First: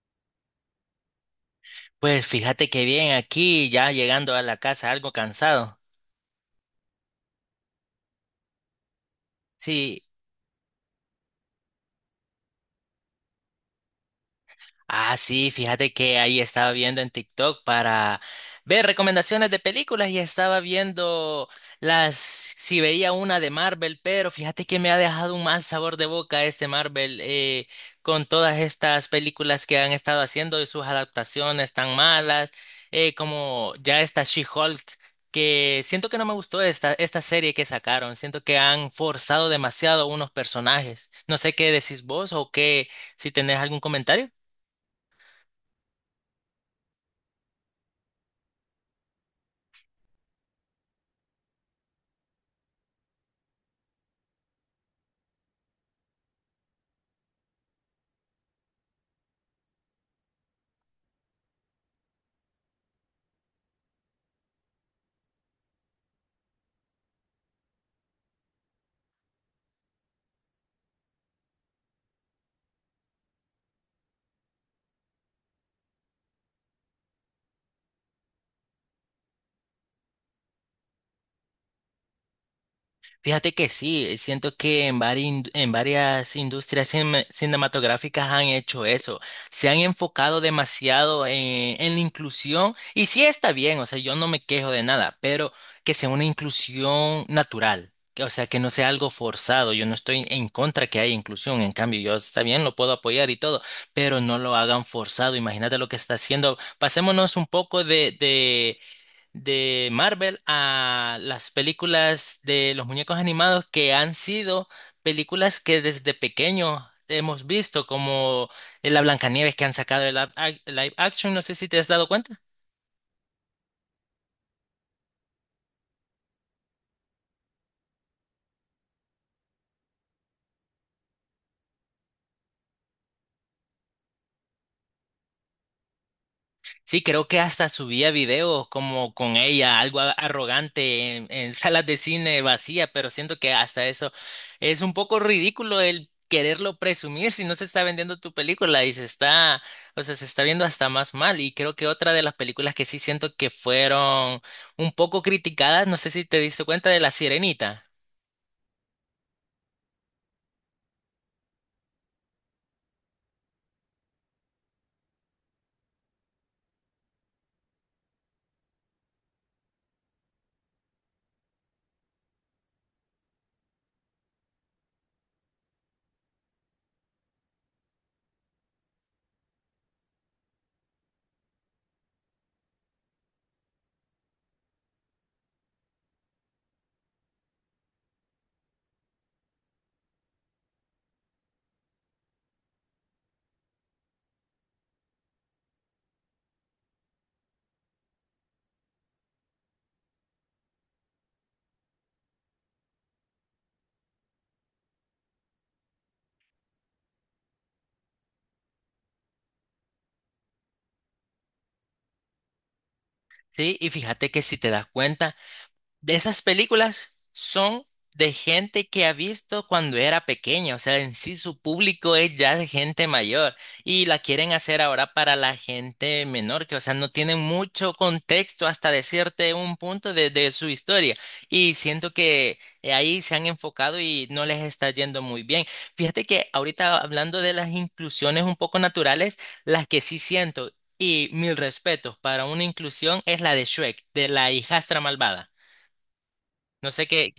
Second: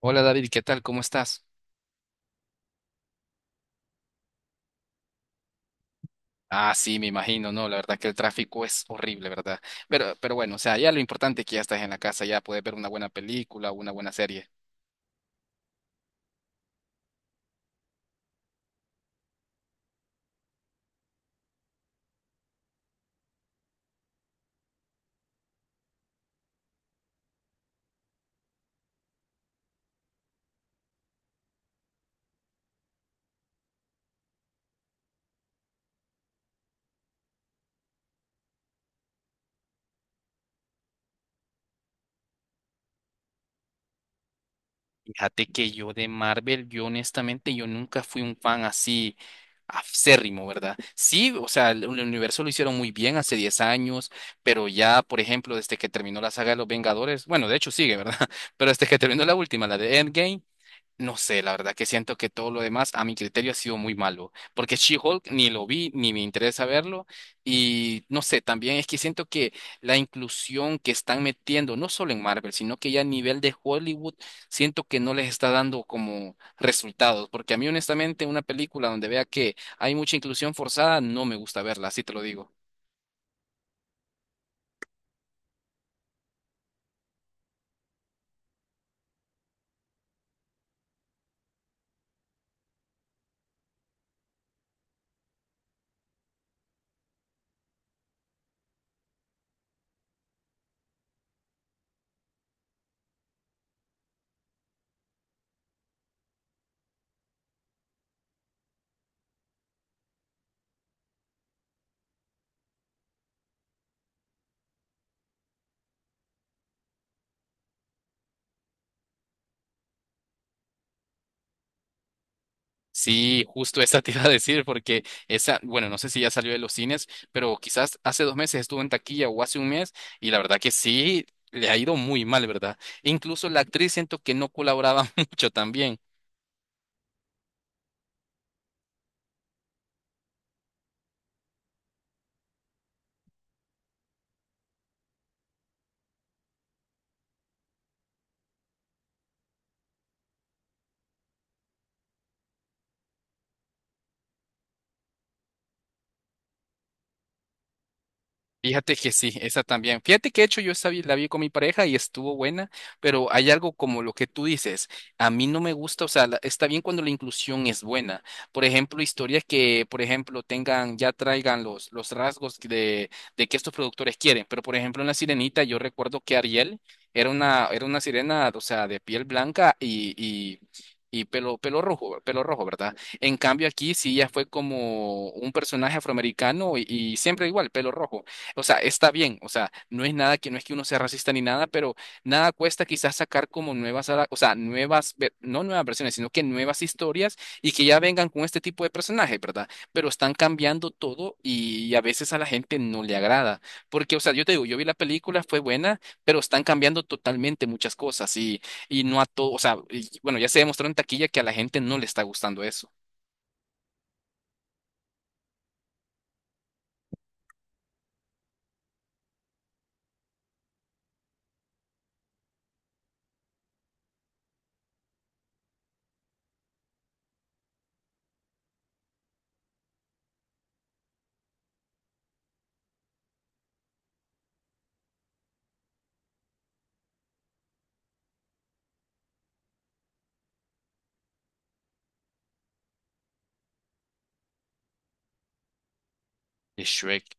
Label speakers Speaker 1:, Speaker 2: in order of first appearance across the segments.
Speaker 1: Hola David, ¿qué tal? ¿Cómo estás?
Speaker 2: Pues fíjate que bien aquí, ya llegando a la casa algo cansado.
Speaker 1: Ah, sí, me imagino, no, la verdad que el tráfico es horrible, ¿verdad?
Speaker 2: Sí.
Speaker 1: Pero bueno, o sea, ya lo importante es que ya estás en la casa, ya puedes ver una buena película, una buena serie.
Speaker 2: Ah, sí, fíjate que ahí estaba viendo en TikTok para ver recomendaciones de películas y estaba viendo las, si veía una de Marvel, pero fíjate que me ha dejado un mal sabor de boca este Marvel con todas estas películas que han estado haciendo y sus adaptaciones tan malas, como ya esta She-Hulk, que siento que no me gustó esta, esta serie que sacaron, siento que han forzado demasiado unos personajes. No sé qué decís vos o qué, si tenés algún comentario.
Speaker 1: Fíjate que yo de Marvel, yo honestamente, yo nunca fui un fan así acérrimo, ¿verdad? Sí, o sea, el universo lo hicieron muy bien hace 10 años, pero ya, por ejemplo, desde que terminó la saga de los Vengadores, bueno, de hecho sigue, ¿verdad? Pero desde que terminó la última, la de Endgame. No sé, la verdad que siento que todo lo demás a mi criterio ha sido muy malo, porque She-Hulk ni lo vi ni me interesa verlo y no sé, también es que siento que la inclusión que están metiendo, no solo en Marvel, sino que ya a nivel de Hollywood, siento que no les está dando como resultados, porque a mí honestamente una película donde vea que hay mucha inclusión forzada, no me gusta verla, así te lo digo.
Speaker 2: Fíjate que sí, siento que en varias industrias cinematográficas han hecho eso, se han enfocado demasiado en la inclusión y sí está bien, o sea, yo no me quejo de nada, pero que sea una inclusión natural, o sea, que no sea algo forzado, yo no estoy en contra que haya inclusión, en cambio, yo está bien, lo puedo apoyar y todo, pero no lo hagan forzado, imagínate lo que está haciendo, pasémonos un poco de Marvel a las películas de los muñecos animados que han sido películas que desde pequeño hemos visto, como la Blancanieves que han sacado el live action, no sé si te has dado cuenta.
Speaker 1: Sí, justo esa te iba a decir, porque esa, bueno, no sé si ya salió de los cines, pero quizás hace 2 meses estuvo en taquilla o hace un mes, y la verdad que sí, le ha ido muy mal, ¿verdad? E incluso la actriz siento que no colaboraba mucho también.
Speaker 2: Sí, creo que hasta subía videos como con ella, algo arrogante en salas de cine vacía, pero siento que hasta eso es un poco ridículo el quererlo presumir si no se está vendiendo tu película y se está, o sea, se está viendo hasta más mal. Y creo que otra de las películas que sí siento que fueron un poco criticadas, no sé si te diste cuenta de La Sirenita,
Speaker 1: Fíjate que sí, esa también. Fíjate que de hecho yo esa la vi con mi pareja y estuvo buena, pero hay algo como lo que tú dices, a mí no me gusta, o sea, está bien cuando la inclusión es buena. Por ejemplo, historias que, por ejemplo, tengan, ya traigan los rasgos de que estos productores quieren, pero por ejemplo en La Sirenita yo recuerdo que Ariel era una sirena, o sea, de piel blanca y pelo rojo, pelo rojo, ¿verdad? En cambio aquí sí ya fue como un personaje afroamericano y siempre igual, pelo rojo. O sea, está bien, o sea, no es nada que no es que uno sea racista ni nada, pero nada cuesta quizás sacar como nuevas, a o sea, nuevas, no nuevas versiones, sino que nuevas historias y que ya vengan con este tipo de personajes, ¿verdad? Pero están cambiando todo y a veces a la gente no le agrada, porque, o sea, yo te digo, yo vi la película, fue buena, pero están cambiando totalmente muchas cosas y, no a todo, o sea, y, bueno, ya se demostró en taquilla que a la gente no le está gustando eso.
Speaker 2: ¿sí? Y fíjate que si te das cuenta de esas películas son de gente que ha visto cuando era pequeña, o sea, en sí su público es ya de gente mayor y la quieren hacer ahora para la gente menor, que o sea, no tienen mucho contexto hasta decirte un punto de su historia y siento que ahí se han enfocado y no les está yendo muy bien. Fíjate que ahorita hablando de las inclusiones un poco naturales, las que sí siento y mil respetos para una inclusión es la de Shrek, de la hijastra malvada.
Speaker 1: De
Speaker 2: No sé qué.
Speaker 1: Shrek.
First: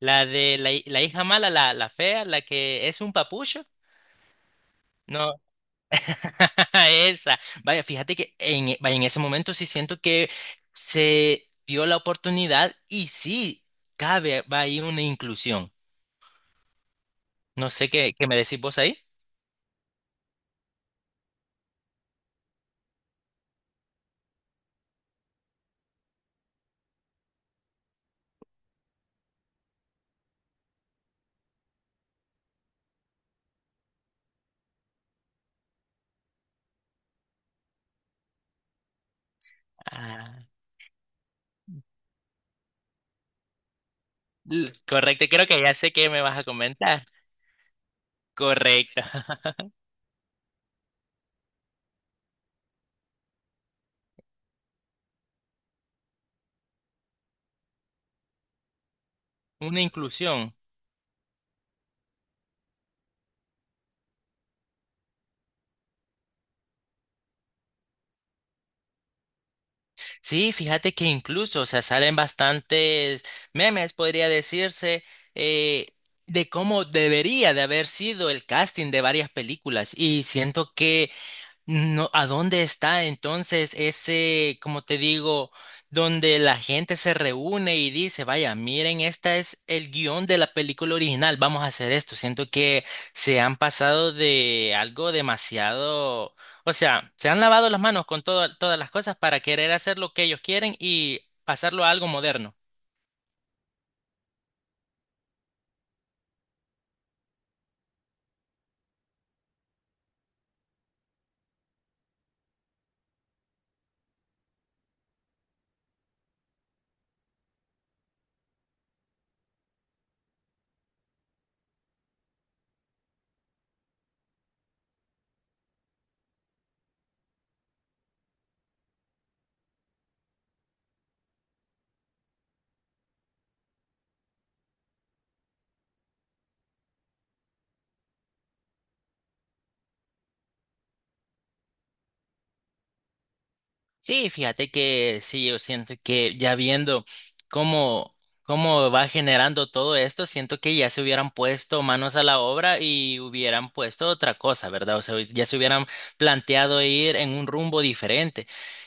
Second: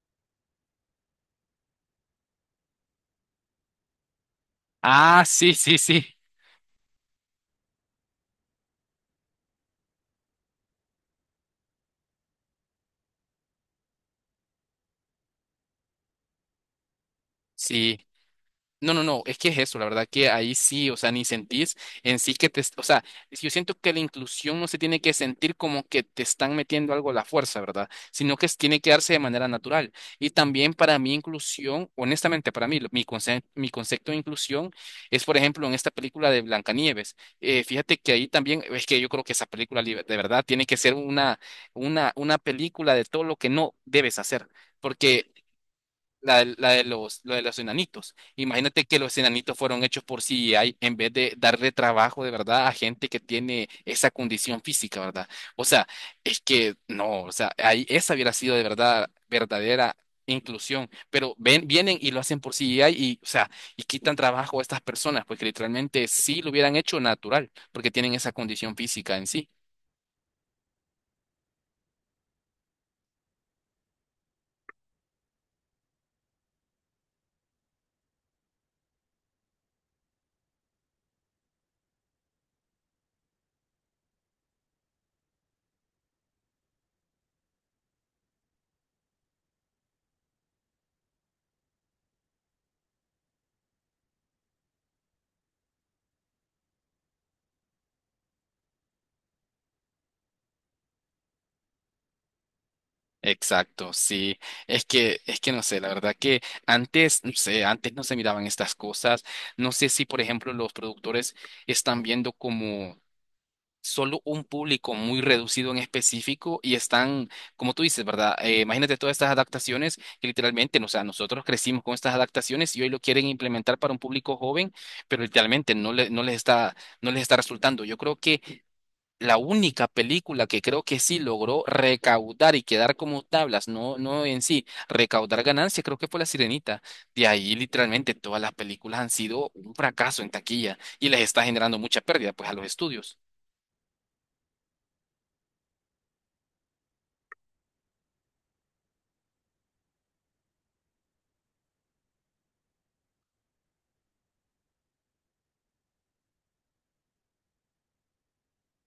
Speaker 2: La de la hija mala, la fea, la que es un papucho.
Speaker 1: Ah,
Speaker 2: No,
Speaker 1: sí, sí, sí.
Speaker 2: esa. Vaya, fíjate que vaya, en ese momento sí siento que se dio la oportunidad y sí cabe, va ahí una inclusión. No sé
Speaker 1: Sí.
Speaker 2: qué, qué me decís vos
Speaker 1: No,
Speaker 2: ahí.
Speaker 1: no, no, es que es eso, la verdad que ahí sí, o sea, ni sentís en sí que te, o sea, si yo siento que la inclusión no se tiene que sentir como que te están metiendo algo a la fuerza, ¿verdad? Sino que tiene que darse de manera natural. Y también para mí inclusión, honestamente, para mí, mi concepto de inclusión es, por ejemplo, en esta película de Blancanieves. Fíjate que ahí también, es que yo creo que esa película de verdad
Speaker 2: Ah,
Speaker 1: tiene que ser una película de todo lo que no debes hacer.
Speaker 2: correcto, creo que ya sé qué me
Speaker 1: La,
Speaker 2: vas a
Speaker 1: de la de
Speaker 2: comentar.
Speaker 1: los, lo de los enanitos. Imagínate que
Speaker 2: Correcto,
Speaker 1: los enanitos fueron hechos por CGI en vez de darle trabajo de verdad a gente que tiene esa condición física, ¿verdad? O sea, es que no, o sea, ahí esa hubiera sido de verdad
Speaker 2: una
Speaker 1: verdadera
Speaker 2: inclusión.
Speaker 1: inclusión, pero ven, vienen y lo hacen por CGI y, o sea, y quitan trabajo a estas personas, porque literalmente sí lo hubieran hecho natural, porque tienen esa condición física en sí.
Speaker 2: Sí, fíjate que incluso, o sea, salen bastantes memes, podría decirse, eh, de cómo debería de haber sido el casting de varias películas. Y siento que no, ¿a dónde está entonces ese, como te digo, donde la gente se reúne y dice, vaya, miren, esta es el guión de la película original, vamos a hacer esto? Siento que se han pasado de algo demasiado, o sea, se han lavado las manos con todas las cosas para querer hacer lo que ellos quieren y pasarlo a algo moderno.
Speaker 1: Exacto, sí. Es que no sé, la verdad que antes, no sé, antes no se miraban estas cosas. No sé si, por ejemplo, los productores están viendo como solo un público muy reducido en específico y están, como tú dices, ¿verdad? Imagínate todas estas adaptaciones que literalmente, no, o sea, nosotros crecimos con estas adaptaciones y hoy lo quieren implementar para un público joven, pero literalmente no les está resultando. Yo creo que la única película que creo que sí logró recaudar y quedar como tablas, no, no en sí, recaudar ganancias, creo que fue La Sirenita. De ahí literalmente todas las películas han sido un fracaso en taquilla y les está generando mucha pérdida pues a los estudios.
Speaker 2: Sí, fíjate que sí, yo siento que ya viendo cómo, cómo va generando todo esto, siento que ya se hubieran puesto manos a la obra y hubieran puesto otra cosa, ¿verdad? O sea, ya se hubieran planteado ir en un rumbo diferente.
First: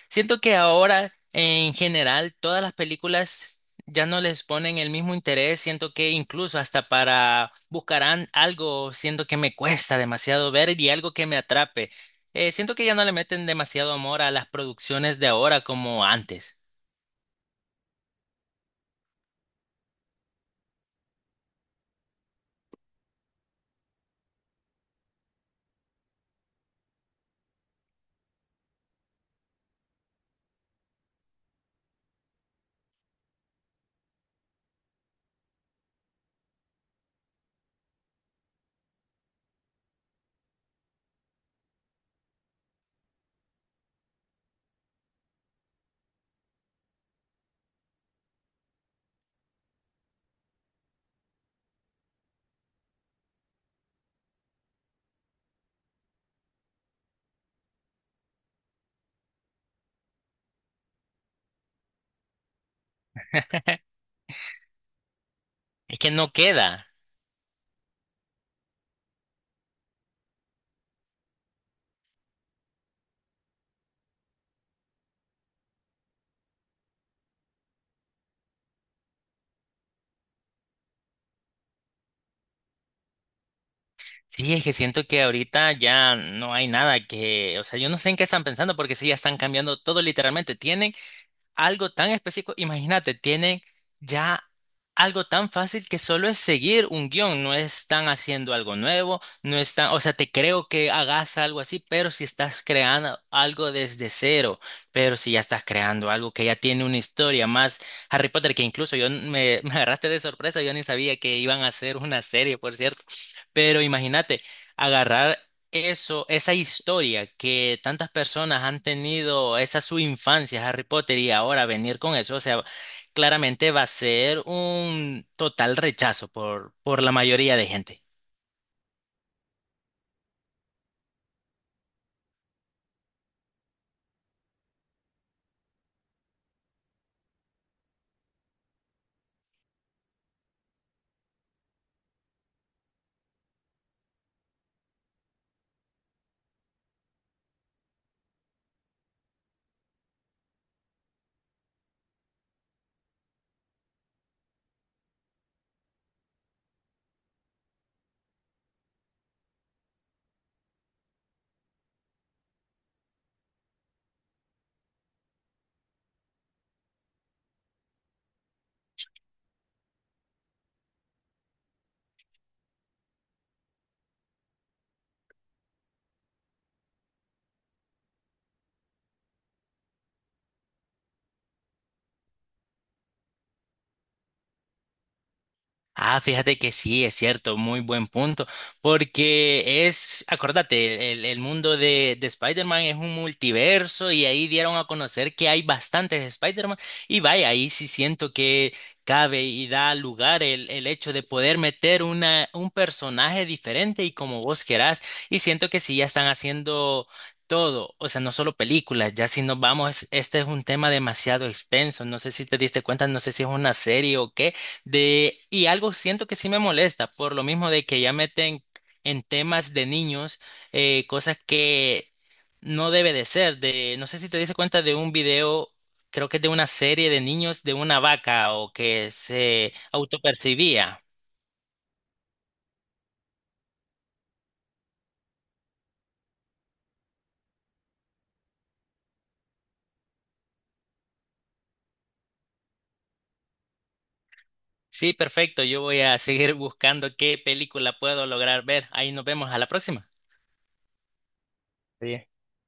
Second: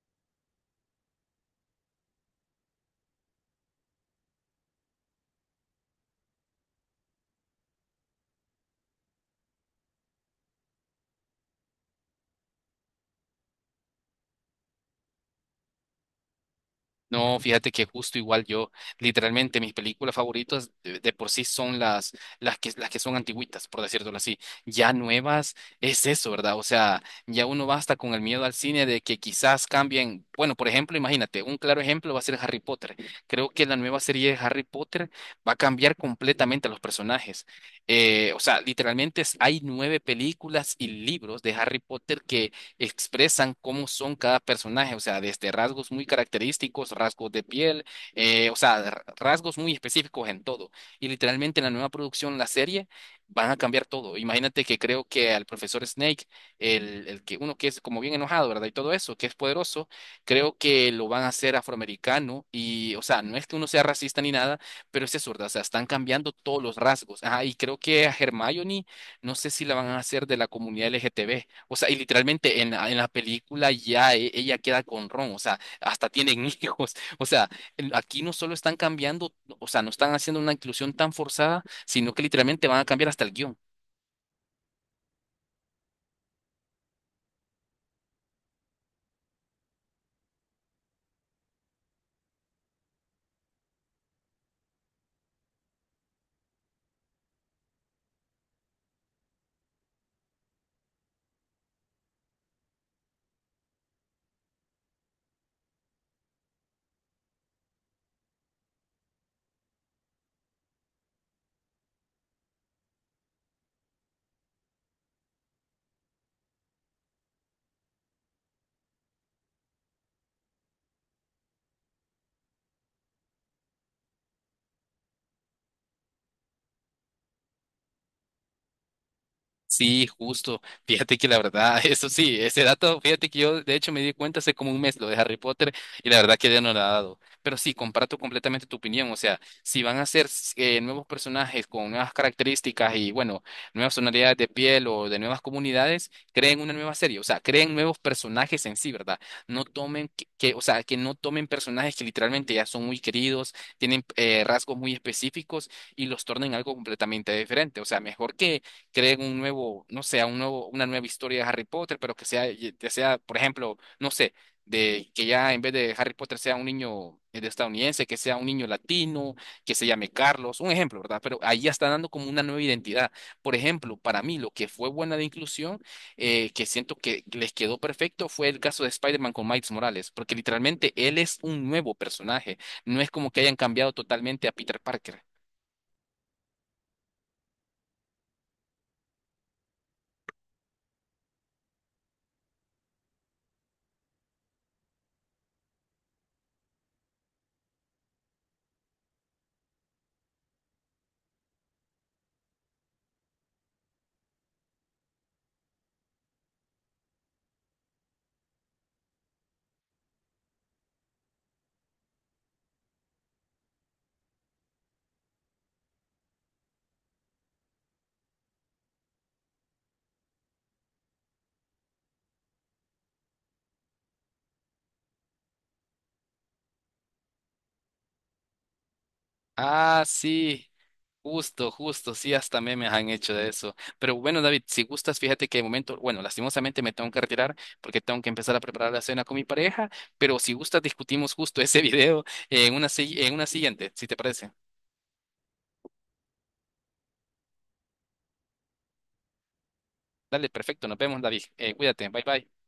Speaker 2: Siento que ahora, en general, todas las películas ya no les ponen el mismo interés, siento que incluso hasta para buscarán algo, siento que me cuesta demasiado ver y algo que me atrape. Siento que ya no le meten demasiado amor a las producciones de ahora como antes.
Speaker 1: No, fíjate que justo igual yo, literalmente mis películas favoritas de por sí son las que son antigüitas, por decirlo así. Ya nuevas es eso, ¿verdad? O sea, ya uno va hasta con el miedo al cine de que quizás cambien. Bueno, por ejemplo, imagínate, un claro ejemplo va a ser Harry Potter. Creo que la nueva serie de Harry Potter va a cambiar completamente a los personajes. O sea, literalmente hay nueve películas y libros de Harry Potter que expresan cómo son cada personaje, o sea, desde rasgos muy característicos, rasgos de piel, o sea, rasgos muy específicos en todo. Y literalmente en la nueva producción, la serie, van a cambiar todo. Imagínate que creo que al profesor Snake, el que uno que es como bien enojado, ¿verdad? Y todo eso, que es poderoso, creo que lo van a hacer afroamericano y, o sea, no es que uno sea racista ni nada, pero es eso, ¿verdad? O sea, están
Speaker 2: Es que
Speaker 1: cambiando
Speaker 2: no
Speaker 1: todos los
Speaker 2: queda.
Speaker 1: rasgos. Ajá, y creo que a Hermione, no sé si la van a hacer de la comunidad LGTB. O sea, y literalmente en, en la película ya ella queda con Ron, o sea, hasta tienen hijos. O sea, aquí no solo están cambiando, o sea, no están haciendo una inclusión tan forzada, sino que literalmente van a cambiar hasta el guión.
Speaker 2: Sí, es que siento que ahorita ya no hay nada que, o sea, yo no sé en qué están pensando porque sí, ya están cambiando todo literalmente. Tienen algo tan específico. Imagínate, tienen ya algo tan fácil que solo es seguir un guión. No están haciendo algo nuevo, no están, o sea, te creo que hagas algo así, pero si estás creando algo desde cero, pero si ya estás creando algo que ya tiene una historia más Harry Potter, que incluso yo me, me agarraste de sorpresa, yo ni sabía que iban a hacer una serie, por cierto. Pero imagínate, agarrar eso, esa historia que tantas personas han tenido, esa su infancia, Harry Potter, y ahora venir con eso, o sea, claramente va a ser un total rechazo por la mayoría de gente.
Speaker 1: Sí, justo. Fíjate que la verdad, eso sí, ese dato, fíjate que yo de hecho me di cuenta hace como un mes lo de Harry Potter y la verdad que ya no lo ha dado. Pero sí, comparto completamente tu opinión. O sea, si van a ser nuevos personajes con nuevas características y bueno, nuevas tonalidades de piel o de nuevas comunidades, creen una nueva serie. O sea, creen nuevos personajes en sí, ¿verdad? No tomen que, o sea, que no tomen personajes que literalmente ya son muy queridos, tienen rasgos muy específicos y los tornen algo completamente diferente. O sea, mejor que creen un nuevo, no sé, un nuevo, una nueva historia de Harry Potter, pero que sea, por ejemplo, no sé, de que ya en vez de Harry Potter sea un niño de estadounidense, que sea un niño latino, que se llame Carlos, un ejemplo, ¿verdad? Pero ahí ya está dando como una nueva identidad. Por ejemplo, para mí lo que fue buena de inclusión, que siento que les quedó perfecto, fue el caso de Spider-Man con Miles Morales, porque literalmente él es un nuevo personaje, no es como que hayan cambiado totalmente a Peter Parker.
Speaker 2: Ah, fíjate que sí, es cierto, muy buen punto, porque es, acordate, el mundo de Spider-Man es un multiverso y ahí dieron a conocer que hay bastantes Spider-Man y vaya, ahí sí siento que cabe y da lugar el hecho de poder meter una, un personaje diferente y como vos querás y siento que sí, ya están haciendo... Todo, o sea, no solo películas, ya si nos vamos, este es un tema demasiado extenso, no sé si te diste cuenta, no sé si es una serie o qué, de, y algo siento que sí me molesta, por lo mismo de que ya meten en temas de niños cosas que no debe de ser. De, no sé si te diste cuenta de un video, creo que es de una serie de niños de una vaca o que se
Speaker 1: Ah, sí,
Speaker 2: autopercibía.
Speaker 1: justo, justo, sí, hasta memes han hecho de eso. Pero bueno, David, si gustas, fíjate que de momento, bueno, lastimosamente me tengo que retirar porque tengo que empezar a preparar la cena con mi pareja, pero si gustas, discutimos justo ese video en una, en una siguiente, si te parece.
Speaker 2: Sí, perfecto, yo voy a seguir buscando qué película puedo lograr ver. Ahí nos vemos a la próxima.
Speaker 1: Dale, perfecto, nos vemos, David. Cuídate, bye bye.